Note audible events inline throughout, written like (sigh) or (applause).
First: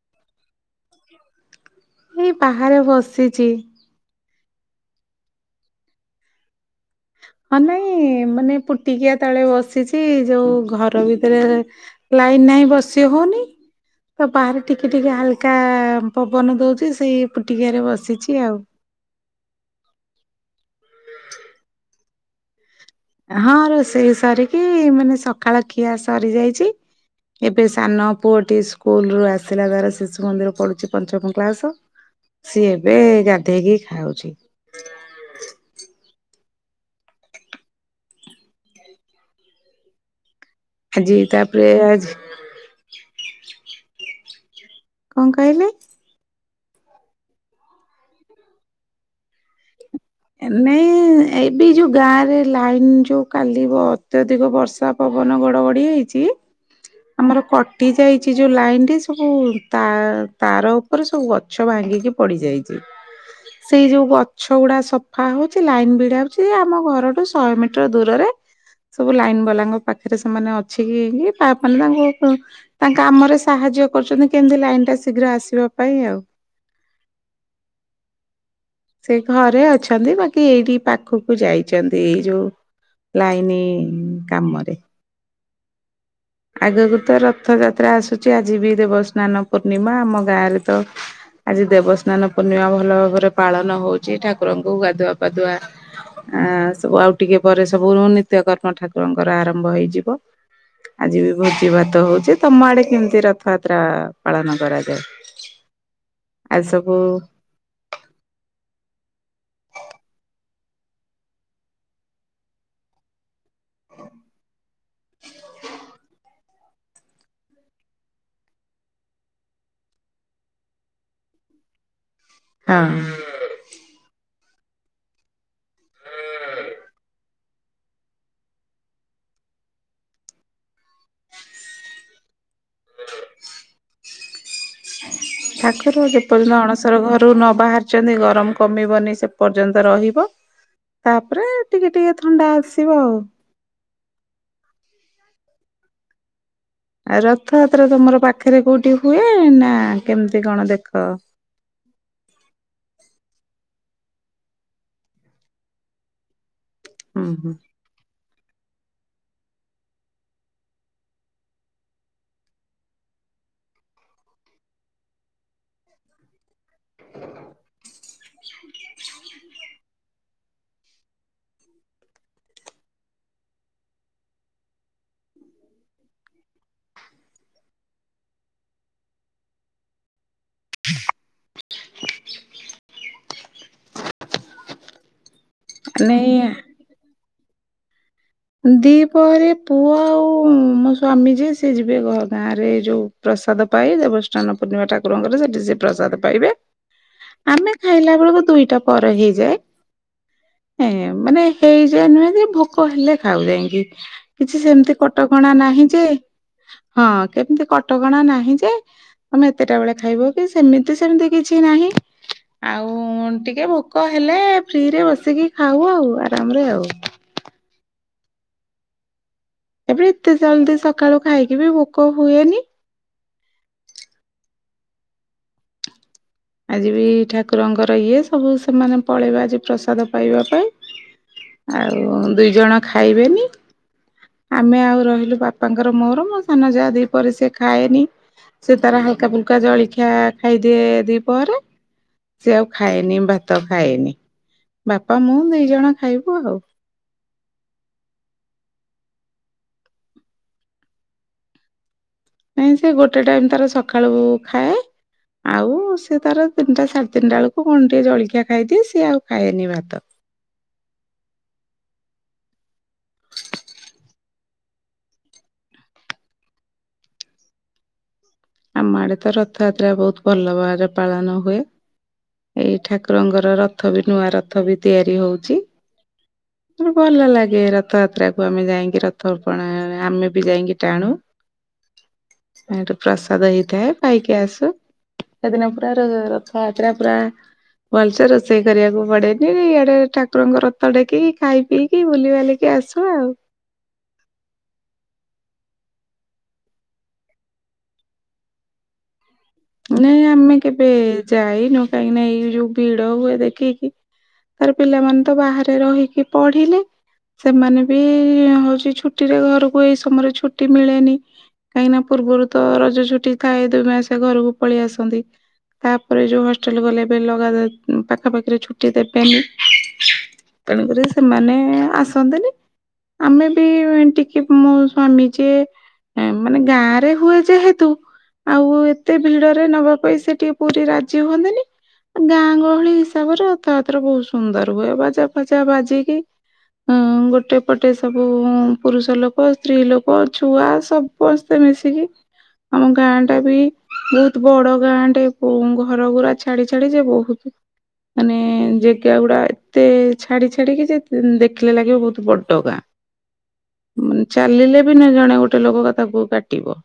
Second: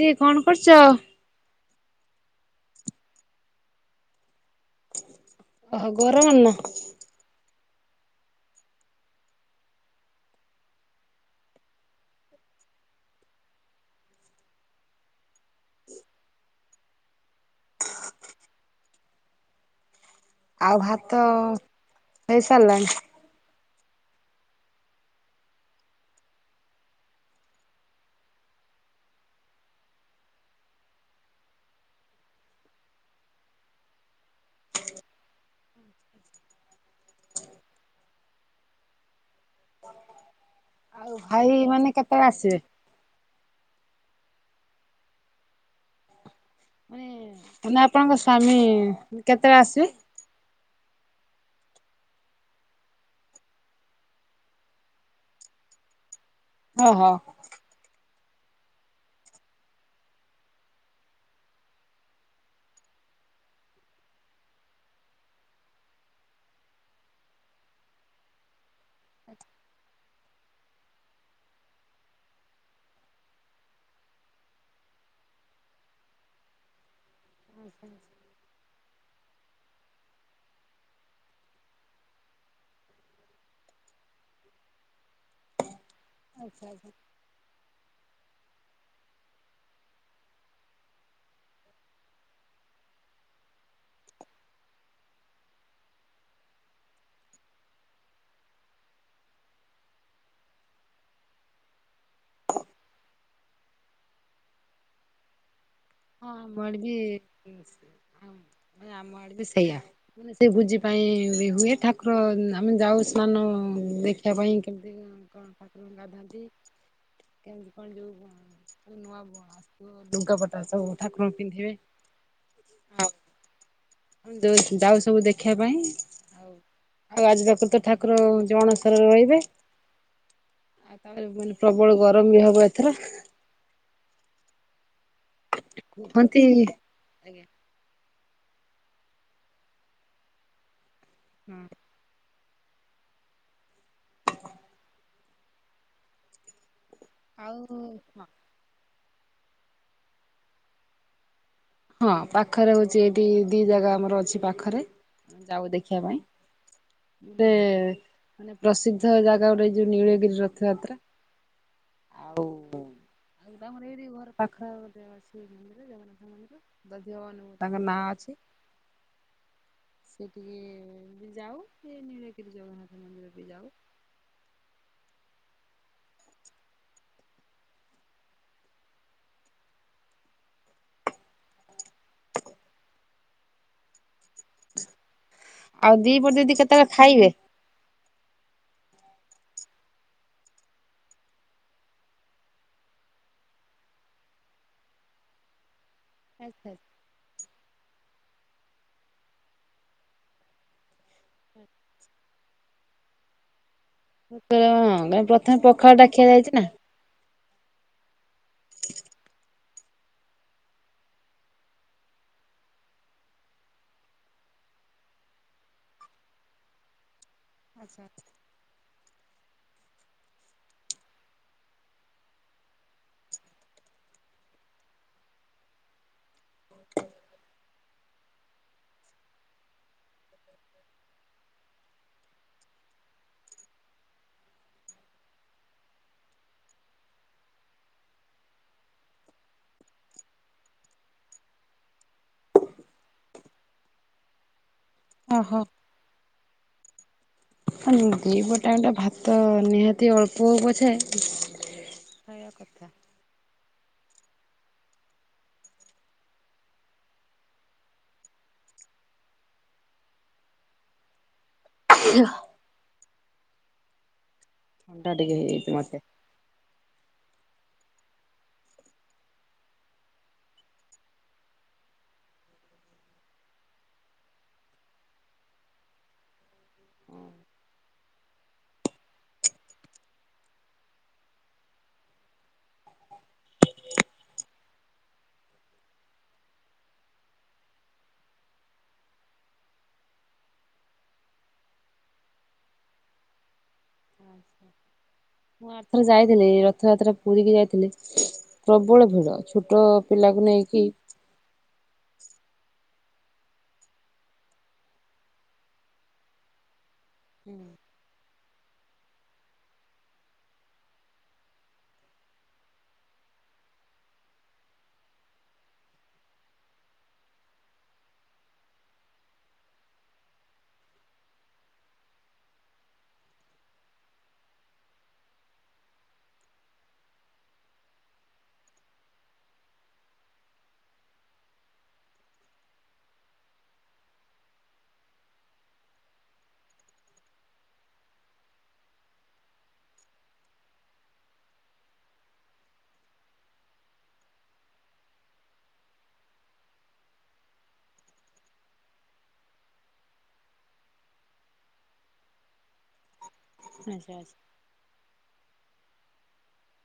ଦି କଣ କରୁଚ? ଏଇ ବାହାରେ ବସିଛି। ଓହୋ ଗରମ ନା? ହଁ ନାଇଁ ମାନେ ପୁଟିକିଆ ତଳେ ବସିଛି ଯୋଉ ଘର ଭିତରେ ଲାଇନ୍ ନାହିଁ ବସି ହଉନି। ତ ବାହାରେ ଟିକେ ଟିକେ ହାଲକା- ପବନ ଦଉଛି ସେଇ ପୁଟିକିଆରେ ବସିଛି ଆଉ। ଆଉ ଭାତ- ହେଇ ସାରିଲାଣି? ହଁ ରୋଷେଇ ସରିକି ମାନେ ସକାଳ ଖିଆ ସରିଯାଇଛି ଏବେ ସାନ ପୁଅଟି ସ୍କୁଲରୁୁ ଆସିଲା ତାର ଶିଶୁ ମନ୍ଦିର ପଢୁଛି ପଞ୍ଚମ କ୍ଳାସ ସିଏ ଏବେ ଗାଧେଇକି ଖାଉଛି। ଆଜି ଆଉ ଭାଇ ତାପରେ ମାନେ ଆଜି କେତେବେଳେ ଆସିବେ? କଁ କହିଲେ? ମାନେ ମାନେ ଆପଣଙ୍କ ସ୍ଵାମୀ କେତେବେଳେ ଆସିବେ? ନାଇଁ ଏବେ ଯୋଉ ଗାଁରେ ଲାଇନ ଯୋଉ କାଲିବ ଅତ୍ୟଧିକ ବର୍ଷା ପବନ ଗଡ ଗଡି ହେଇଛି ହଁ ହଁ। ଆମର କଟି ଯାଇଛି ଯୋଉ ଲାଇନ ଟି ସବୁ ତା- ତାର ଉପରେ ସବୁ ଗ ଗଛ ଭାଙ୍ଗିକି ପଡି ଯାଇଛି ସେଇ ଯୋଉ ଗଛ ଗୁଡା ସ ହଉଛି ଲାଇନ ବିଡା ହଉଛି ଆମ ଘରଠୁ ଶହେ ମିଟର ଦୂରରେ ସବୁ ଲାଇନ ବାଲାଙ୍କ ପାଖରେ ସେମାନେ ଅଛି କି କି ବା ମାନ ତାଙ୍କୁ ତାଙ୍କ କାମରେ ସାହାଯ୍ୟ କରୁଛନ୍ତି କେମିତି ଲାଇନ ଟା ଶୀଘ୍ର ଆସିବା ପାଇଁ ଆଉ। (inaudible) ସେ ଘରେ ଅଛନ୍ତି ବାକି ଏଇଠି ପାଖକୁ ଯାଇଛନ୍ତି ଏଇ ଯୋଉ ଲାଇନ କାମରେ। ଆଗକୁ ତ ରଥ ଯାତ୍ରା ଆସୁଛି ଆଜି ବି ଦେବସ୍ନାନ ପୂର୍ଣ୍ଣିମା ଆମ ଗାଁରେ ତ ଆଜି ଦେବସ୍ନାନ ପୂର୍ଣ୍ଣିମା ଭଲ ଭାବରେ ପାଳନ ହଉଛି ଠାକୁରଙ୍କୁ ଗାଧୁଆ ପାଧୁଆ। ଆ ସବୁ ଆଉ ଟିକେ ପରେ ସବୁ ନିତ୍ୟ କର୍ମ ଠାକୁରଙ୍କର ଆରମ୍ଭ ହେଇଯିବ। ଆଜି ବି ଭୋଜି ଭାତ ହଉଛି ତମ ଆଡେ କେମିତି ରଥଯାତ୍ରା ପାଳନ କରାଯାଏ? ହଁ ଆମ ଆଜି ଆଡେ ବି ସବୁ ଆମ ଆଡେ ବି ସେଇଆା। ମାନେ ସେ ଭୋଜି ପାଇଁ ବି ହୁଏ ଠାକୁର ଆମେ ଯାଉ ସ୍ନାନ ଦେଖିବା ପାଇଁ କେମିତି, କଣ ଗାଧାନ୍ତି। କେମିତି କଣ ଯୋଉ ନୂଆ ବୁ ଲୁଗାପଟ ତା ସବୁ ଠାକୁରଙ୍କୁ ପିନ୍ଧିବେ। ଆଉ ହଁ ଯାଉ ସବୁ ଦେଖିବା ପାଇଁ। ଆଉ ଆଉ ଆଜି ପାଖରୁ ଠାକୁର ଜ ଅଣସରରେ ରହିବେ। ଆଉ ତା ମାନେ ପ୍ରବଳ ଗରମ ବି ହବ ଏଥର। ଠାକୁର କୁହନ୍ତି ଯେପର୍ଯ୍ୟନ୍ତ ଅଣସ ର ଘରୁ ଆଜ୍ଞା ନ ବାହାରିଛନ୍ତି ଗରମ କମିବନି ସେ ପର୍ଯ୍ୟନ୍ତ ରହିବ ତାପରେ ହଁ ଟିକେ ଥଣ୍ଡା ଆସିବ ଆଉ। ଆଉ ରଥଯାତ୍ରା ତମର ପାଖରେ କୋଉଠି ହୁଏ ନା କେମିତି କଣ ଦେଖ? ହଁ ପାଖରେ ହଉଛି ଏଇଠି ଦି ଜାଗା ଆମର ଅଛି ପାଖରେ ଯାଉ ଦେଖିବା ପାଇଁ। ହୁଁ ଗୋଟେ ହୁଁ ମାନେ ପ୍ରସିଦ୍ଧ ଜାଗା ଗୋଟେ ଯୋଉ ନୀଳଗିରି ରଥଯାତ୍ରା। ଆଉ ଆଉ ଗଟା ଆମର ଏଇଠି ଘର ପାଖରେ ଗୋଟେ ଅଛି ମନ୍ଦିରେ ଜଗନାଥ ମନ୍ଦିର। ଦଧି ଭବାନୀ ତାଙ୍କ ନାଁ ଅଛି। ସେ ଟିକେ ବି ଯାଉ ସେ ନିଳଗିରି ଜଗନ୍ନାଥ ମନ୍ଦିର ବି ଯାଉ। (inaudible) ଆଉ ଦି ମାନେ ପହରେ ଦିଦି କେତେବେଳେ ଖାଇବେ? ଦିପହରେ ପୁଅ ଆଉ ମୋ ସ୍ଵାମୀ ଯିଏ ସେ ଯିବେ ଗାଁରେ ଯୋଉ ପ୍ରସାଦ ପାଇ ଦେବଷ୍ଣାନ ପୂର୍ଣ୍ଣିମା ଠାକୁରଙ୍କରେ ସେଠି ସେ ପ୍ରସାଦ ପାଇବେ। ଆମେ ଖାଇଲା ବେଳକୁ ଦୁଇଟା ପରେ ହେଇଯାଏ। ମାନେ ହେଇଯାଏ ନୁହେଁ ଯେ ଭୋକ ହେଲେ ଖାଉ ଯାଇକି। କିଛି ସେମିତି ହଁ କଟକଣା ପ୍ରଥମେ ନାହିଁ ପଖାଳ ଯେ ଟା ଖିଆ ଯାଇଛି ନା। ହଁ କେମିତି କଟକଣା ନାହିଁ ଯେ ମାନେ କେତେଟା ବେଳେ ଖାଇବ କି ସେମିତି ସେମିତି କିଛି ନାହିଁ। ଆଉ ଟିକେ ଭୋକ ହେଲେ ଫ୍ରିରେ ବସିକି ଖାଉ ଆଉ ଆରାମରେ ଆଉ। ଆଚ୍ଛା ଆଚ୍ଛା। ଏବେ ଏତେ ଜଲଦି ସକାଳୁ ଖାଇକି ବି ଭୋକ ହୁଏନି। ଆଜି ବି ଠାକୁରଙ୍କର ଇଏ ସବୁ ସେମାନେ ପଳେଇବେ ଆଜି ପ୍ରସାଦ ପାଇବା ପାଇଁ ଆଉ ଦୁଇ ଜଣ ଖାଇବେନି ଆମେ ଆଉ ରହିଲୁ, ବାପାଙ୍କର ମୋର ମୋ ସାନ ଯାହା ଦିପହରେ ସେ ଖାଏନି। ସେ ତାର ହାଲକା ଫୁଲକା ଜଳଖିଆ ଖାଇଦିଏ ଦୁଇପହରେ। ସେ ଆଉ ଖାଏନି ଭାତ ଖାଏନି, ବାପା ମୁଁ ଓହୋ ଦି ଜଣ ଖାଇବୁ ଆଉ। ଦିପହର ଟାଇମ ଟା ଭାତ ନିହାତି ଅଳ୍ପ ହଉ ପଛେ। ଖାଇବା ନାଇଁ କଥା। ସେ ଗୋଟେ ଟାଇମ ତାର ସକାଳୁ ଖାଏ ଆଉ ସି ତାର ତିନିଟା ସାଢେ ତିନିଟା ବେଳକୁ କଣ ଟିକେ ଜଳଖିଆ ଖାଇଦିଏ ସିଏ ଆଉ ଖାଏନି ଭାତ। (inaudible) ଥଣ୍ଡା ଟିକେ ହେଇଛି ମତେ। ଆମ ଆଡେ ତ ରଥଯାତ୍ରା ବହୁତ ଭଲ ଭାବରେ ପାଳନ ହୁଏ। ଏଇ ଠାକୁରଙ୍କର ରଥ ବି ନୂଆ ରଥ ବି ତିଆରି ହଉଛି। ମାନେ ଭଲ ଲାଗେ ରଥଯାତ୍ରା କୁ ଆମେ ଯାଇକି ରଥ ଅପଣ ଆମେ ବି ଯାଇକି ଟାଣୁ। ମିଣ୍ଟ ପ୍ରସ ପ୍ରସାଦ ହେଇଥାଏ ପାଇକି ଆସୁ ସେଦିନ ପୁରା ର ରଥଯାତ୍ରା ପୁରା ଭଲସେ ରୋଷେଇ କରିବାକୁ ପଡେନି ଇଆଡେ ଠାକୁରଙ୍କ ରଥ ଡେକିକି ଖାଇ ପି କି ବୁଲିବାଲିକି ଆସୁ ଆଉ। ଆ ସ ମୁଁ ଆରଥର ଯାଇଥିଲି ରଥଯାତ୍ରା ପୁରୀକି ଯାଇଥିଲି ପ୍ରବଳ ଭିଡ ଛୋଟ ନାଇଁ ପିଲାକୁ ଆମେ ନେଇକି କେବେ ଯାଇନୁ କାହିଁକି ନା ଏଇ ଯୋଉ ଭିଡ ହୁଏ ଦେଖିକି ତାର ପିଲାମାନେ ତ ବାହାରେ ରହିକି ପଢିଲେ ସେମାନେ ବି ହଉଚି ଛୁଟି ରେ ଘରକୁ ଏଇ ସମୟରେ ଛୁଟି ମିଳେନି। କାହିଁକିନା ପୂର୍ବରୁ ତ ରଜ ଛୁଟି ଥାଏ ଦୁଇ ମାସ ଘରକୁ ପଳେଇ ଆସନ୍ତି। ତାପରେ ଯୋଉ ହଷ୍ଟେଲ ଗଲେ ଏବେ ଲଗା ପାଖାପାଖିରେ ଛୁଟି ଦେବେନି। ତେଣକରି ସେମାନେ ଆସନ୍ତିନି ଆମେ ବି ଉଁ ଟିକେ ମୋ ସ୍ଵାମୀ ଯିଏ ଏ ମାନେ ଗାଁ ରେ ହୁଏ ଯେହେତୁ ଆଉ ଏତେ ଭିଡରେ ନବା ପାଇଁ ସେ ଟିକେ ପୁରୀ ରାଜି ହୁଅନ୍ତନି। ଗାଁ ଗହଳି ହିସାବରେ ରଥାଯାତ୍ରା ବହୁତ ସୁନ୍ଦର ହୁଏ ବାଜା ଫାଜା ବାଜିକି ହୁଁ ଗୋଟେ ପଟେ ସବୁ ପୁରୁଷ ଲୋକ ସ୍ତ୍ରୀ ଲୋକ ଛୁଆ ସବୁ ପସ୍ତେ ମିଶିକି ଆମ ଗାଁ ଟା ବି ବହୁତ ବଡ ଗାଁଟେ ଉ ଘର ଗୁରା ଛାଡି ଛାଡି ଯେ ବହୁତ ମାନେ ଜେଗା ଗୁଡା ଏତେ ଛାଡି ଛାଡିକି ଯେ ଦେଖିଲେ ଲାଗିବ ବହୁତ ବଡ ଗାଁ। ଆଚ୍ଛା ଆଚ୍ଛା ଉଁ ଚାଲିଲେ ବି ନା ଜଣେ ଗୋଟେ ଲୋକ କ ତାକୁ କାଟିବ।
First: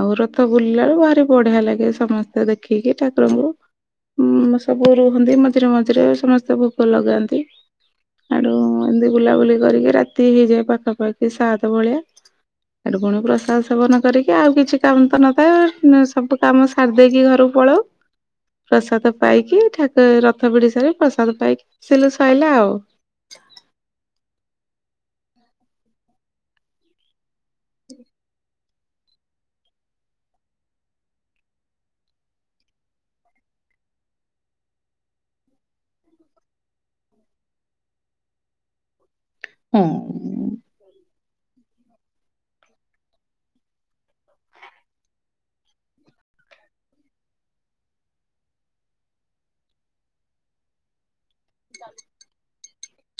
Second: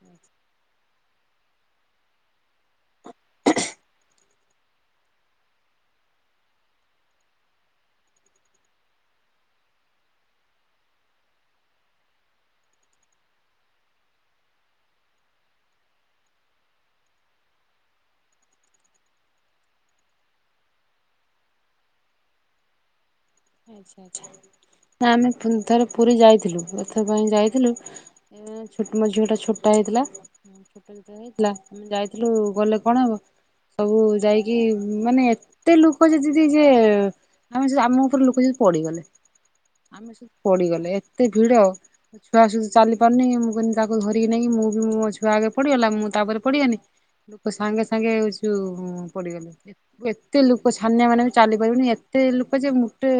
ଆଉ ରଥ ବୁଲିଲାଳୁ ଭାରି ବଢିଆ ଲାଗେ ସମସ୍ତେ ଦେଖିକି ଠାକୁରଙ୍କୁ ଉ ସବୁ ରୁହନ୍ତି ମଝିରେ ମଝିରେ ସମସ୍ତେ ଭୋଗ ଲଗାନ୍ତି। ହାଡ଼ୁ ଏମିତି ବୁଲାବୁଲି କରିକି ରାତି ହେଇଯାଏ ପାଖାପାଖି ସାତ ଭଳିଆ। ହେଠୁ ପୁଣି ପ୍ରସାଦ ସେବନ କରିକି ଆଉ କିଛି କାମ ତ ନ ଥାଏ ଅ ସବୁ କାମ ସାରି ଦେଇକି ଘରକୁ ପଳଉ। ପ୍ରସାଦ ପାଇକି ଠାକୁ ରଥ ବିଡି ସାରି ପ୍ରସାଦ ପାଇକି ସିଲୁ ସଇଲା ଆଉ। ଆଛା ଆଛା ନା ଆମେ ତିନି ଥର ପୁରୀ ଯାଇଥିଲୁ ରଥ ପାଇଁ ଯାଇଥିଲୁ ଏ ଛୋଟ ମୋ ଝିଅ ଟା ଛୋଟ ଟା ହେଇଥିଲା। ଛୋଟ ଯେତବେଳେ ହେଇଥିଲା ଆମେ ଯାଇଥିଲୁ ଗଲେ କଣ ହବ ସବୁ ଯାଇକି ମାନେ ଏତେ ଲୋକ ଯଦି ଯିଏ ଯେ ଆମେ ଯଉ ଆମ ର ଲୋକ ବି ପଡିଗଲେ ହୁଁ ଆମେ ସେ ପଡିଗଲେ ଏତେ ଭିଡ ମୋ ଛୁଆ ସୁଦୁ ଚାଲି ପାରୁନି ମୁଁ କଇନି ତାକୁ ଧରିକି ନେଇକି ମୁଁ ବି ମୋ ଛୁଆ ଆଗେ ପଢିଗଲା ମୁଁ ତାପରେ ପଡିଗନି ଲୋକ ସାଙ୍ଗେ ସାଙ୍ଗେ ହଉଚୁ ପଡିଗଲେ ଏ ଏତେ ଲୋକ ଛାନିଆ ମାନିଆ କ ଚାଲିପାରିବୁନି ଏତେ ଲୋକ ଯେ ମୋଟେ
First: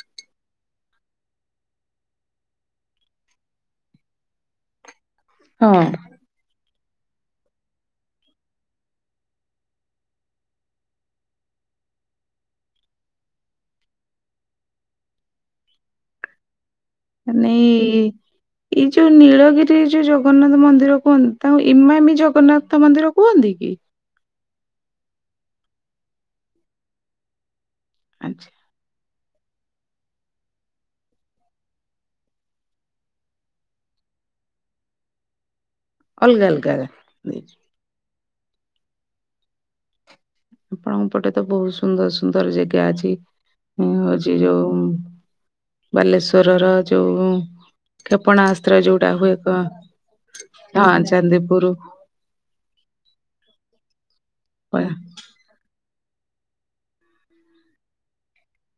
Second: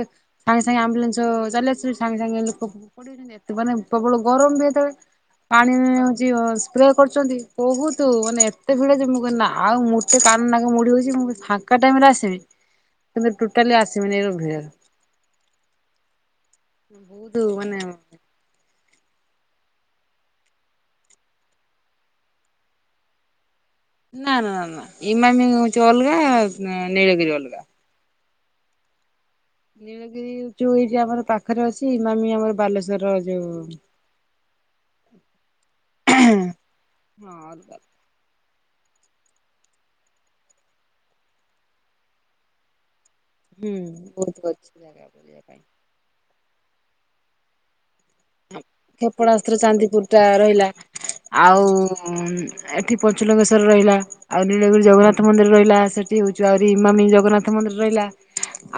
ସାଙ୍ଗେ ସାଙ୍ଗେ ଆମ୍ବୁଲାନ୍ସ ଚାଲି ଆସିଚି ସାଙ୍ଗେ ସାଙ୍ଗେ ଲୋକ (unintelligible) ଏତେ ଏତେ ମାନେ ପ୍ରବଳ ଗରମ ବି ଏତେବେଳେ ପାଣି ହଁ। ଚି ସ୍ପ୍ରେ କରୁଛନ୍ତି ବୋହୁତୁ ମାନେ ଏତେ ଭିଡ଼ ଯେ ମୁଁ କନି ନା ଆଉ ମୋତେ କାନ ନାକ ମୁଡ଼ି ହେଉଛି ମୁଁ ଫା ଙ୍କା ଟାଇମ ରେ ଆସିବି କିନ୍ତୁ ଟୋଟାଲି ଆସିବିନି ଏଇ ଯୋଉ ଭିଡ଼ରେ। ବହୁତ (unintelligible) ମାନେ ଏଇ ଯୋଉ ନୀଳଗିରି ଯୋଉ ଜଗନ୍ନାଥ ମନ୍ଦିର କୁହନ୍ତି ତାଙ୍କୁ ଇମାମି ଜଗନ୍ନାଥ ମନ୍ଦିର କୁହନ୍ତି କି। ନା ନା ନା ଇମାମି ହୋଊଚି ଅଲଗା ନି ନୀଳଗିରି ଅଲଗା। ଆଚ୍ଛା। ନୀଳଗିରି ଯୋଉ ଏଇଠି ଆମର ପାଖରେ ଅଛି ଇମାମି ଆମର ବାଲେଶ୍ୱର ର ଯୋଉ ଅଲଗା ଅଲଗା ହଁ ରାଆ ଅଲଗା ଆପଣଙ୍କ ପଟେ ତ ବହୁତ ସୁନ୍ଦର ସୁନ୍ଦର ଜେଗା ଅଛି। ହୁଁ ବହୁତ ଅଛି ଜାଗା ବୁଲିବା ପାଇଁ। ବାଲେଶ୍ୱରର ଯୋଉ କ୍ଷେପଣାସ୍ତ୍ର ଯୋଉଟା ହୁଏ କ୍ଷେପଣାସ୍ତ୍ର କଣ ଚାନ୍ଦିପୁର ଟା ରହିଲା ହଁ ଆଉ ଚାନ୍ଦିପୁର ଏଠି ପଞ୍ଚଲିଙ୍ଗେଶ୍ୱର ରହିଲା ଆଉ ନୀଳଗିରି ଜଗନ୍ନାଥ। ଥ ମନ୍ଦିର ରହିଲା ସେଠି ହଉଛି ଆହୁରି ଇମାମି ଜଗନ୍ନାଥ ମନ୍ଦିର ରହିଲା।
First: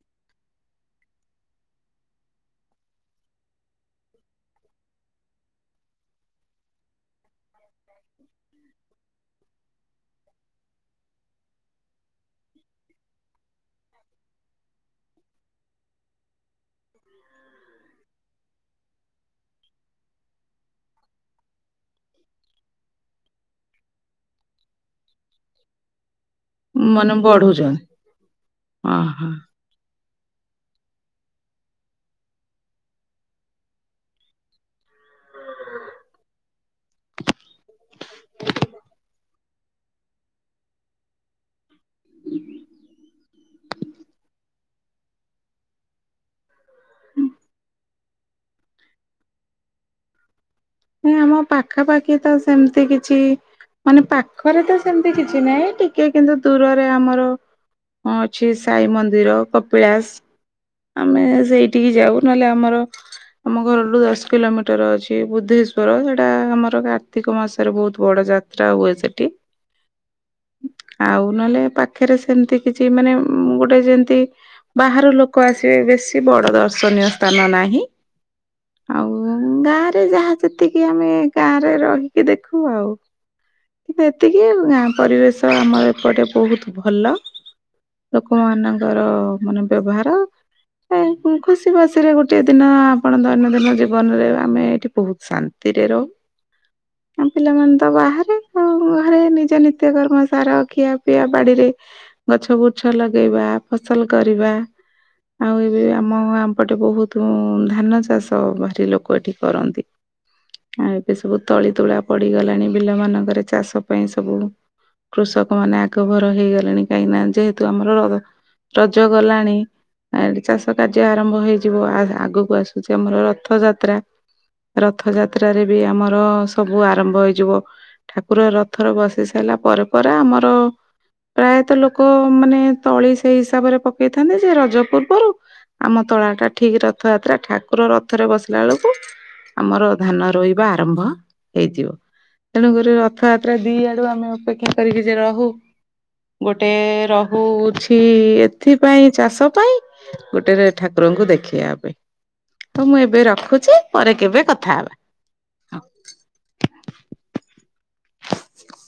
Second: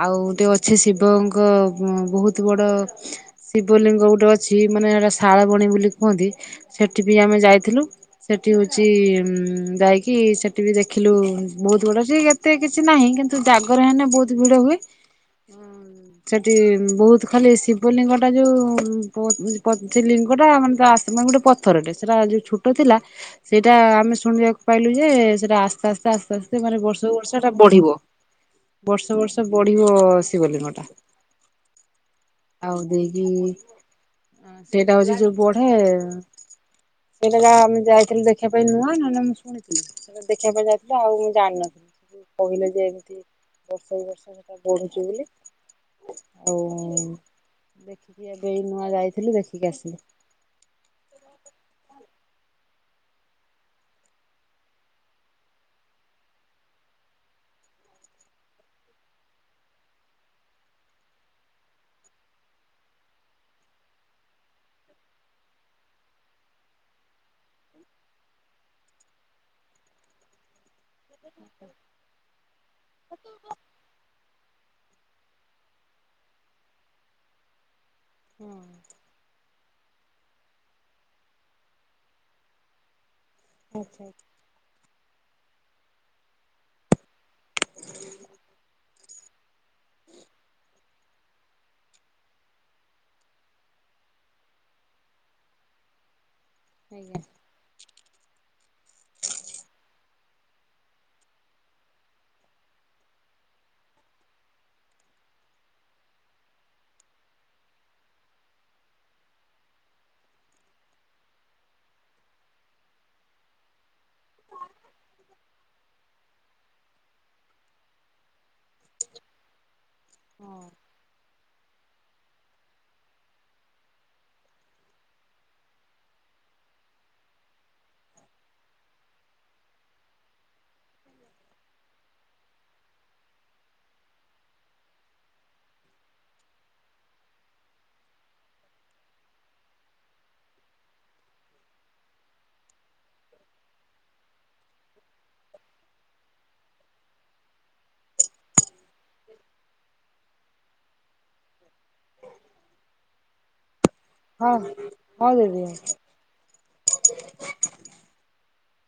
ଆଉ ଗୋଟେ ଅଛି ଶିବଙ୍କ ବହୁତ ବଡ ଶିବଲିଙ୍ଗ ଗୋଟେ ଅଛି। ସିଏ ମାନେ ଏଇଟା ଶାଳବଣୀ ବୋଲି କୁହନ୍ତି ସେଠି ବି ଆମେ ଯାଇଥିଲୁ। ସେଠି ହଉଛି ଉ ଯାଇକି ସେଠି ବି ଦେଖିଲୁ ବହୁତ ବଡ ଜେ ଏତେ କିଛି ନାହିଁ କିନ୍ତୁ ଜାଗରେ ହେଲେ ବହୁତ ଭିଡ ହୁଏ। ସେଠି ବହୁତ ଖାଲି ଶିବଲିଙ୍ଗ ଟା ଯଉ ସେ ଲିଙ୍ଗ ଟା ମାନେ ମାନେ ଗୋଟେ ପଥରଟେ ସେଟା ଯୋଉ ଛୋଟ ଥିଲା। ସେଇଟା ଆମେ ଶୁଣିବାକୁ ପାଇଲୁ ଯେ ସେଇଟା ଆସ୍ତେ ଆସ୍ତେ ଆସ୍ତେ ଆସ୍ତେ ବର୍ଷକୁ ମାନେ ବର୍ଷଟା ବଢୁଛନ୍ତି ବଢିବ ବର୍ଷ ଓହୋ ବର୍ଷ ବଢିବ ଶିବ ଲିଙ୍ଗଟା ଆଉ ଦେଇକି ସେଇଟା ହଉଛି ଯୋଉ ବଢେ ସେଇଟା ଆମେ ଯାଇଥିଲୁ ଦେଖିବା ପାଇଁ ନୂଆ ନହଲେ ଦେଖିବା ପାଇଁ ଯାଇଥିଲା ଆଉ ମୁଁ ଜାଣିନଥିଲି କହିଲେ ଯେ ଏମିତି ବର୍ଷ ବି ବର୍ଷ ମୁ ତା ବଢୁଛୁ ବୋଲି ଆଉ ଦେଖିକି ଏବେ ନୂଆ ଯାଇଥିଲି ଦେଖିକି ଆସିଲି। ନ ଆମ ପାଖାପାଖି ତ ସେମିତି କିଛି ମାନେ ପାଖରେ ତ ସେମିତି କିଛି ନାହିଁ ଟିକେ କିନ୍ତୁ ଦୂରରେ ଆମର ହଁ ଅଛି ସାଇ ମନ୍ଦିର କପିଳାସ। ଆମେ ସେଇଠିକି ଯାଉ ନହେଲେ ଆମର ଆମ ଘରଠୁ ଦଶ କିଲୋମିଟର ଅଛି ବୁଦ୍ଧ। ର ସେଟା ଆମର କାର୍ତ୍ତିକ ମାସରେ ବହୁତ ବଡ ଯାତ୍ରା ହୁଏ ସେଠି। ଆଉ ନହେଲେ ପାଖରେ ସେମିତି କିଛି ମାନେ ଗୋଟେ ଯେମିତି ବାହାରୁ ଲୋକ ଆସିବେ ବେଶୀ ବଡ଼ ଦର୍ଶନୀୟ ସ୍ଥାନ ନାହିଁ। (unintelligible) ଆଉ ଗାଁରେ ଯାହା ଯେତିକି ଆମେ ଗାଁରେ ରହିକି ଦେଖୁ ଆଉ ଆଚ୍ଛା କିନ୍ତୁ ଏତିକି ଗାଁ ପରିବେଶ ଆମର ଏପଟେ ବହୁତ ଭଲ। ଲୋକମାନଙ୍କର ମାନେ ବେବହାର। ଖୁସି ବାସିରେ ଗୋଟେ ଦିନ ଆପଣ ଦୈନନ୍ଦିନ ଜୀବନରେ ଆମେ ଏଇଠି ବହୁତ ଶାନ୍ତିରେ ଆଜ୍ଞା ରହୁ ଆ ପିଲାମାନେ ତ ବାହାରେ ଆ ଘରେ ନିଜ ନିତ୍ୟ କର୍ମ ସାର ଖିଆ ପିଇଆ ବାଡିରେ ଗଛ ବୁଛ ଲଗେଇବା ଫସଲ କରିବା। ଆଉ ଏବେ ଆମ ଆମପଟେ ବହୁତ ଧାନ ଚାଷ ଭାରି ଲୋକ ଏଠି କରନ୍ତି। ଆଉ ଏବେ ସବୁ ତଳି ତୁଳା ପଡିଗଲାଣି ବିଲ ମାନଙ୍କରେ ଚାଷ ପାଇଁ ସବୁ। କୃଷକ ମାନେ ଆଗଭର ହେଇଗଲେଣି କାହିଁକି ନା ଯେହେତୁ ଆମର ର ରଜ ଗଲାଣି। ଆ ଏଠି ହଁ। ଚାଷ କାର୍ଯ୍ୟ ଆରମ୍ଭ ହେଇଯିବ ଆଗକୁ ଆସୁଛି ଆମର ରଥଯାତ୍ରା। ରଥଯାତ୍ରାରେ ବି ଆମର ସବୁ ଆରମ୍ଭ ହେଇଯିବ। ଠାକୁର ରଥରେ ବସି ସାରିଲା ପରେ ପରେ ଆମର ପ୍ରାୟତଃ ଲୋକ ମାନେ ତଳି ସେଇ ହିସାବରେ ପକେଇଥାନ୍ତି ଯେ ରଜ ପୂର୍ବରୁ ଆମ ତଳା ଟା ଠିକ ରଥଯାତ୍ରା ଠାକୁର ରଥରେ ବସିଲା ବେଳକୁ ଆମର ଧାନ ରୋଇବା ଆରମ୍ଭ ହେଇଯିବ। ତେଣୁକରି ରଥଯାତ୍ରା ଦି ଆଡୁ ଆମେ ଅପେକ୍ଷା କରିକି ଯ ରହୁ। ଗୋଟେ ରହୁଛି ଏଥିପାଇଁ ଚାଷ ପାଇଁ। ଗୋଟେ ଠାକୁରଙ୍କୁ ଦେଖିବା ପାଇଁ ହଉ ମୁଁ ଏବେ ରଖୁଛି ପରେ କେବେ ହଁ କଥା ହବା। ହଉଦିଦି। (inaudible)